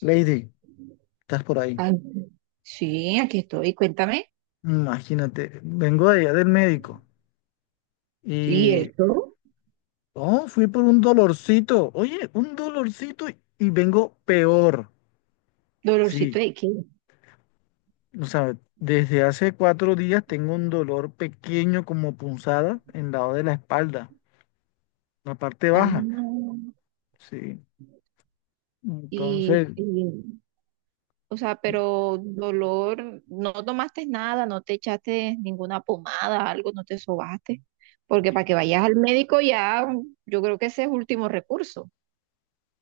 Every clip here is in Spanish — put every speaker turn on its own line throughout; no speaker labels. Lady, estás por ahí.
Ay, sí, aquí estoy, cuéntame.
Imagínate, vengo de allá del médico
Sí,
y
eso,
oh, fui por un dolorcito. Oye, un dolorcito y vengo peor. Sí,
dolorcito de qué.
o sea, desde hace 4 días tengo un dolor pequeño como punzada en el lado de la espalda, la parte
Ah,
baja. Sí, entonces.
y, y, o sea, pero dolor, no tomaste nada, no te echaste ninguna pomada, algo, no te sobaste, porque para que vayas al médico ya, yo creo que ese es último recurso.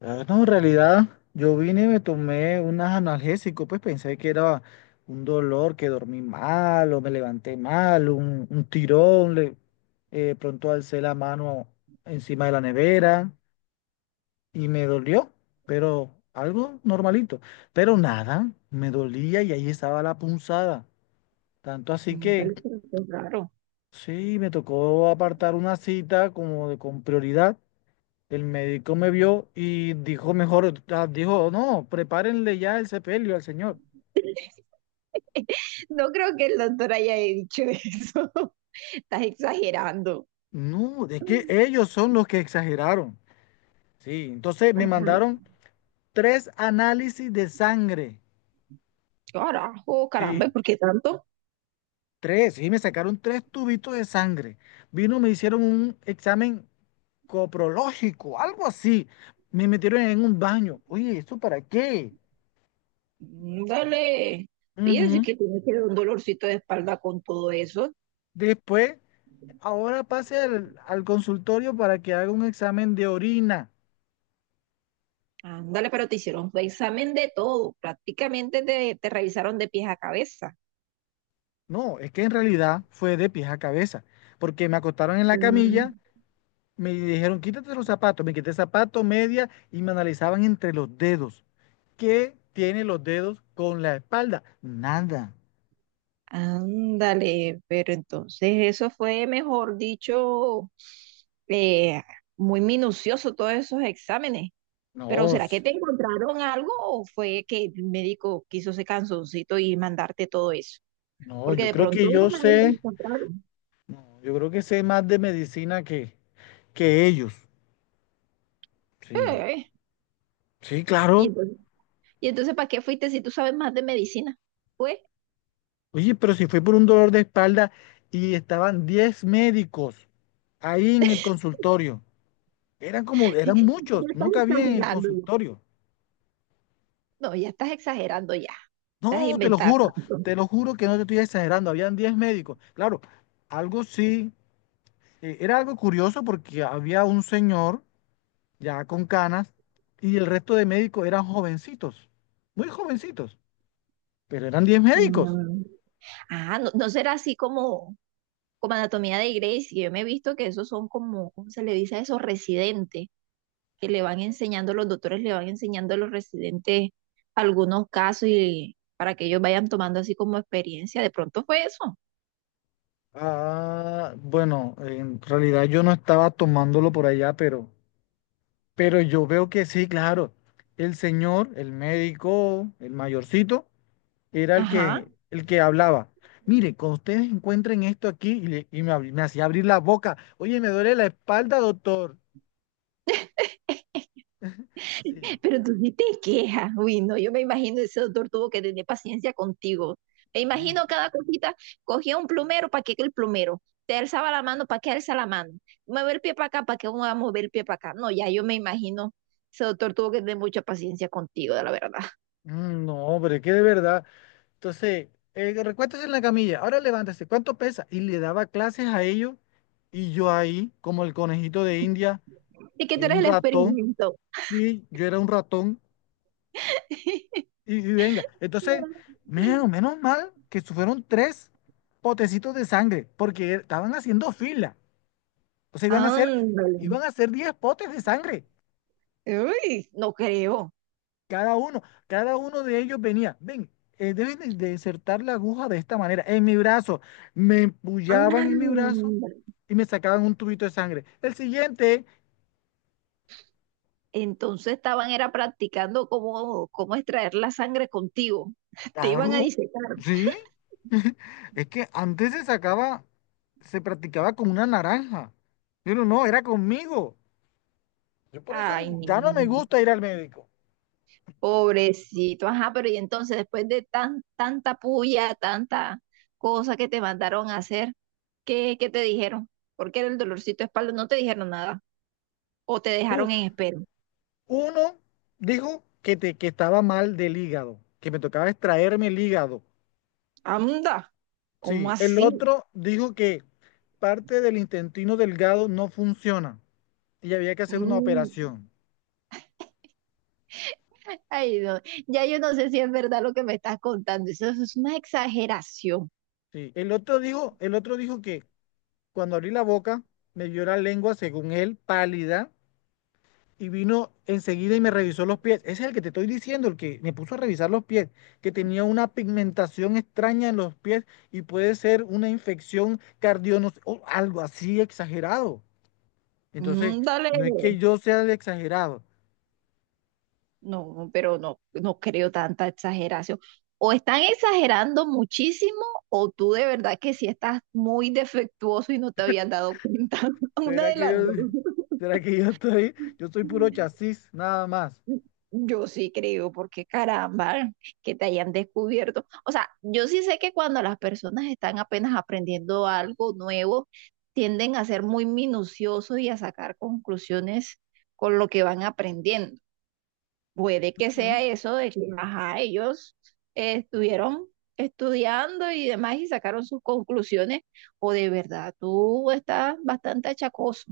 Ah, no, en realidad yo vine y me tomé unas analgésicos, pues pensé que era un dolor, que dormí mal o me levanté mal, un tirón, pronto alcé la mano encima de la nevera y me dolió, pero algo normalito, pero nada, me dolía y ahí estaba la punzada, tanto así
Mm,
que
vale, pero qué raro.
sí, me tocó apartar una cita como de, con prioridad. El médico me vio y dijo mejor, dijo, no, prepárenle ya el sepelio al señor.
No creo que el doctor haya dicho eso. Estás exagerando.
No, es que ellos son los que exageraron. Sí, entonces me
Ajá.
mandaron tres análisis de sangre.
Carajo, caramba,
Sí,
¿por qué tanto?
tres, sí, me sacaron tres tubitos de sangre. Vino, me hicieron un examen coprológico, algo así. Me metieron en un baño. Oye, ¿esto para qué?
Mm, dale. Oye, sí
Ujú.
que tienes que dar un dolorcito de espalda con todo eso.
Después, ahora pase al consultorio para que haga un examen de orina.
Ándale, pero te hicieron un examen de todo. Prácticamente te revisaron de pies a cabeza.
No, es que en realidad fue de pies a cabeza, porque me acostaron en la camilla,
Mm,
me dijeron, quítate los zapatos, me quité zapato, media y me analizaban entre los dedos. ¿Qué tiene los dedos con la espalda? Nada.
ándale, pero entonces eso fue, mejor dicho, eh, muy minucioso todos esos exámenes. Pero
No,
¿será que te encontraron algo o fue que el médico quiso ese canzoncito y mandarte todo eso?
no,
Porque
yo
de
creo
pronto
que yo
unos ahí los
sé,
encontraron.
no, yo creo que sé más de medicina que ellos. Sí,
Eh,
sí,
Y
claro.
entonces, y entonces, ¿para qué fuiste si tú sabes más de medicina? Pues,
Oye, pero si fue por un dolor de espalda y estaban 10 médicos ahí en el consultorio. Eran como,
ya
eran muchos,
estás
no cabía en el
exagerando ya.
consultorio.
No, ya estás exagerando ya. Estás
No,
inventando.
te lo juro que no te estoy exagerando, habían 10 médicos. Claro, algo sí, era algo curioso porque había un señor ya con canas y el resto de médicos eran jovencitos, muy jovencitos, pero eran 10 médicos.
Mm. Ah, no, no será así como, como anatomía de Grey, que yo me he visto que esos son como, ¿cómo se le dice a esos residentes? Que le van enseñando, los doctores le van enseñando a los residentes algunos casos y para que ellos vayan tomando así como experiencia. De pronto fue eso.
Ah, bueno, en realidad yo no estaba tomándolo por allá, pero yo veo que sí, claro, el señor, el médico, el mayorcito era el
Ajá.
que, el que hablaba. Mire, cuando ustedes encuentren esto aquí, y, me hacía abrir la boca. Oye, me duele la espalda, doctor. Sí,
Pero tú sí te quejas, uy, no, yo me imagino ese doctor tuvo que tener paciencia contigo. Me
sí.
imagino cada cosita, cogía un plumero, ¿para qué que el plumero? Te alzaba la mano, ¿para qué alza la mano? Mueve el pie para acá, ¿para qué uno va a mover el pie para acá? No, ya yo me imagino, ese doctor tuvo que tener mucha paciencia contigo, de la verdad.
Mm, no, hombre, que de verdad. Entonces, recuéstese en la camilla, ahora levántese, ¿cuánto pesa? Y le daba clases a ellos, y yo ahí, como el conejito de India,
Y que tú eres
un
el
ratón,
experimento.
y yo era un ratón, y venga. Entonces, menos mal que fueron tres potecitos de sangre, porque estaban haciendo fila. O sea, iban a ser,
Ándale.
iban a ser 10 potes de sangre,
Uy, no creo.
cada uno. Cada uno de ellos venía, ven, deben de insertar la aguja de esta manera, en mi brazo. Me empullaban en mi brazo
Ándale.
y me sacaban un tubito de sangre. El siguiente,
Entonces estaban era practicando cómo, cómo extraer la sangre contigo. Te iban a
claro,
disecar.
sí. Es que antes se sacaba, se practicaba con una naranja. Pero no, era conmigo. Yo por eso
Ay,
ya no me
niño,
gusta ir al médico.
pobrecito, ajá, pero y entonces después de tan, tanta puya, tanta cosa que te mandaron a hacer, ¿qué, qué te dijeron? Porque era el dolorcito de espalda, no te dijeron nada, o te dejaron
Uf.
en espera.
Uno dijo que, te, que estaba mal del hígado, que me tocaba extraerme el hígado.
Anda, ¿cómo
Sí, el
así?
otro dijo que parte del intestino delgado no funciona y había que hacer una
Mm,
operación.
ay, no, ya yo no sé si es verdad lo que me estás contando, eso, es una exageración.
Sí, el otro dijo que cuando abrí la boca me vio la lengua, según él, pálida y vino enseguida y me revisó los pies. Ese es el que te estoy diciendo, el que me puso a revisar los pies, que tenía una pigmentación extraña en los pies y puede ser una infección cardionos o algo así exagerado. Entonces,
Mm, dale.
no es que yo sea el exagerado.
No, pero no, no creo tanta exageración. O están exagerando muchísimo, o tú de verdad que sí estás muy defectuoso y no te habías dado cuenta. Una
¿Será
de
que
las dos.
yo, será que yo estoy, yo soy puro chasis, nada más?
Yo sí creo, porque caramba, que te hayan descubierto. O sea, yo sí sé que cuando las personas están apenas aprendiendo algo nuevo, tienden a ser muy minuciosos y a sacar conclusiones con lo que van aprendiendo. Puede que sea
¿Mm?
eso de que, ajá, ellos estuvieron estudiando y demás y sacaron sus conclusiones, o de verdad tú estás bastante achacoso.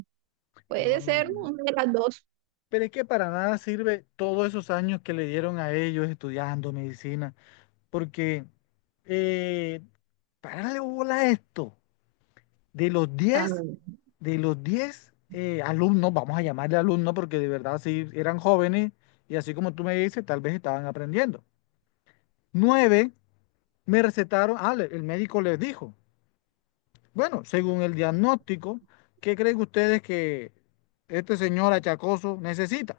No,
Puede
no,
ser
no.
una de las dos.
Pero es que para nada sirve todos esos años que le dieron a ellos estudiando medicina. Porque eh, pararle bola a esto, de los
Ah,
10, de los 10 alumnos, vamos a llamarle alumnos porque de verdad sí eran jóvenes y así como tú me dices, tal vez estaban aprendiendo. Nueve me recetaron, el médico les dijo, bueno, según el diagnóstico, ¿qué creen ustedes que este señor achacoso necesita?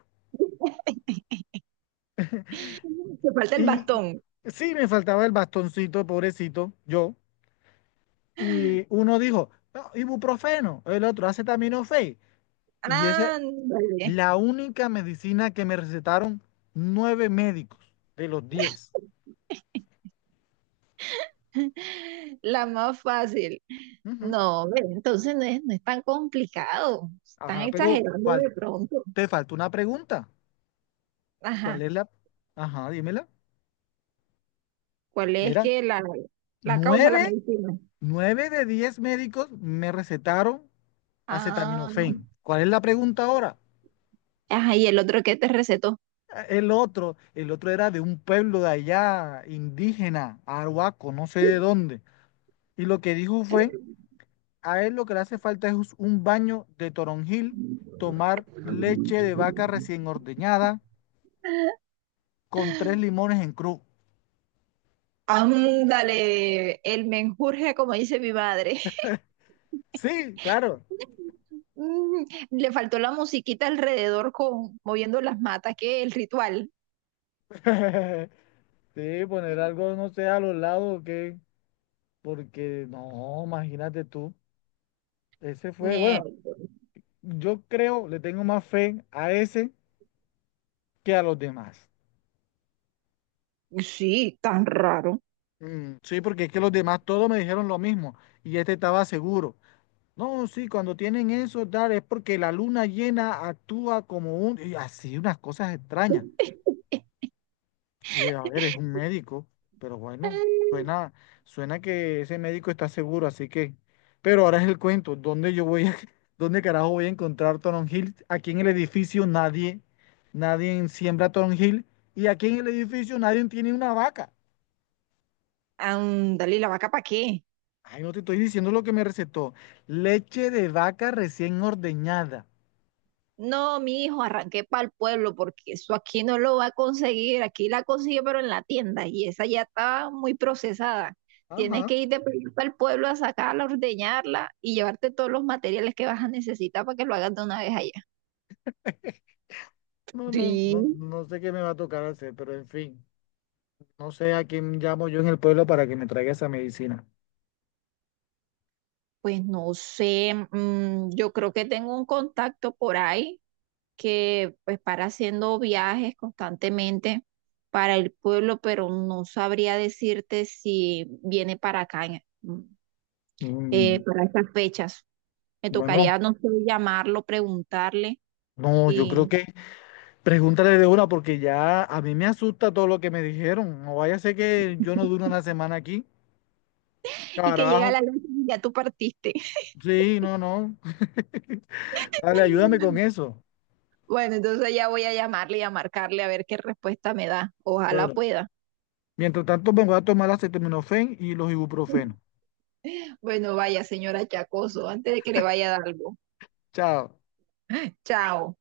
te falta el
Y
bastón.
sí, me faltaba el bastoncito, pobrecito, yo. Y uno dijo, "No, ibuprofeno", el otro acetaminofén. Y esa es
Ándale,
la única medicina que me recetaron nueve médicos de los 10.
la más fácil.
Ujú.
No, ve, entonces no es, no es tan complicado. Están
Ajá, pero
exagerando
¿cuál?
de pronto.
Te faltó una pregunta. ¿Cuál
Ajá.
es la? Ajá, dímela.
¿Cuál es
Era
que la causa, la
nueve,
medicina?
nueve de 10 médicos me recetaron
Ah,
acetaminofén. ¿Cuál es la pregunta ahora?
ajá, y el otro que te recetó.
El otro era de un pueblo de allá, indígena, arhuaco, no sé de dónde. Y lo que dijo fue, a él lo que le hace falta es un baño de toronjil, tomar leche de vaca recién ordeñada con tres limones en cruz.
Ándale, el menjurje, como dice mi madre.
Sí, claro.
Mm, le faltó la musiquita alrededor con moviendo las matas, que el ritual.
Sí, poner algo, no sé, a los lados, que, porque no, imagínate tú. Ese fue,
Nie-
bueno, yo creo, le tengo más fe a ese que a los demás.
Sí, tan raro.
Mm, sí, porque es que los demás todos me dijeron lo mismo y este estaba seguro. No, sí, cuando tienen eso, Dar, es porque la luna llena actúa como un... Y así, unas cosas extrañas. Y, a ver, es un médico, pero bueno,
Mm,
suena, suena que ese médico está seguro, así que... Pero ahora es el cuento, ¿dónde yo voy a...? ¿Dónde carajo voy a encontrar Toron Hill? Aquí en el edificio nadie, nadie siembra Toron Hill y aquí en el edificio nadie tiene una vaca.
ándale, ¿y la vaca para qué?
Ay, no te estoy diciendo lo que me recetó. Leche de vaca recién ordeñada.
No, mi hijo, arranqué para el pueblo porque eso aquí no lo va a conseguir. Aquí la consigue, pero en la tienda y esa ya está muy procesada. Tienes
Ajá.
que ir de para el pueblo a sacarla, ordeñarla y llevarte todos los materiales que vas a necesitar para que lo hagas de una vez allá.
No, no, no,
Sí.
no sé qué me va a tocar hacer, pero en fin, no sé a quién llamo yo en el pueblo para que me traiga esa medicina.
Pues no sé, mm, yo creo que tengo un contacto por ahí que pues para haciendo viajes constantemente para el pueblo, pero no sabría decirte si viene para acá en- mm,
Mm,
para estas fechas. Me
bueno,
tocaría, no sé, llamarlo, preguntarle
no, yo creo
y,
que pregúntale de una porque ya a mí me asusta todo lo que me dijeron. No vaya a ser que yo no dure una semana aquí.
y que llega
Carajo.
la noche y ya tú partiste.
Sí, no, no. Dale, ayúdame con eso.
Bueno, entonces ya voy a llamarle y a marcarle a ver qué respuesta me da. Ojalá
Bueno,
pueda.
mientras tanto me voy a tomar la acetaminofén y los ibuprofenos.
Bueno, vaya, señora Chacoso, antes de que le vaya a dar algo.
Chao.
Chao.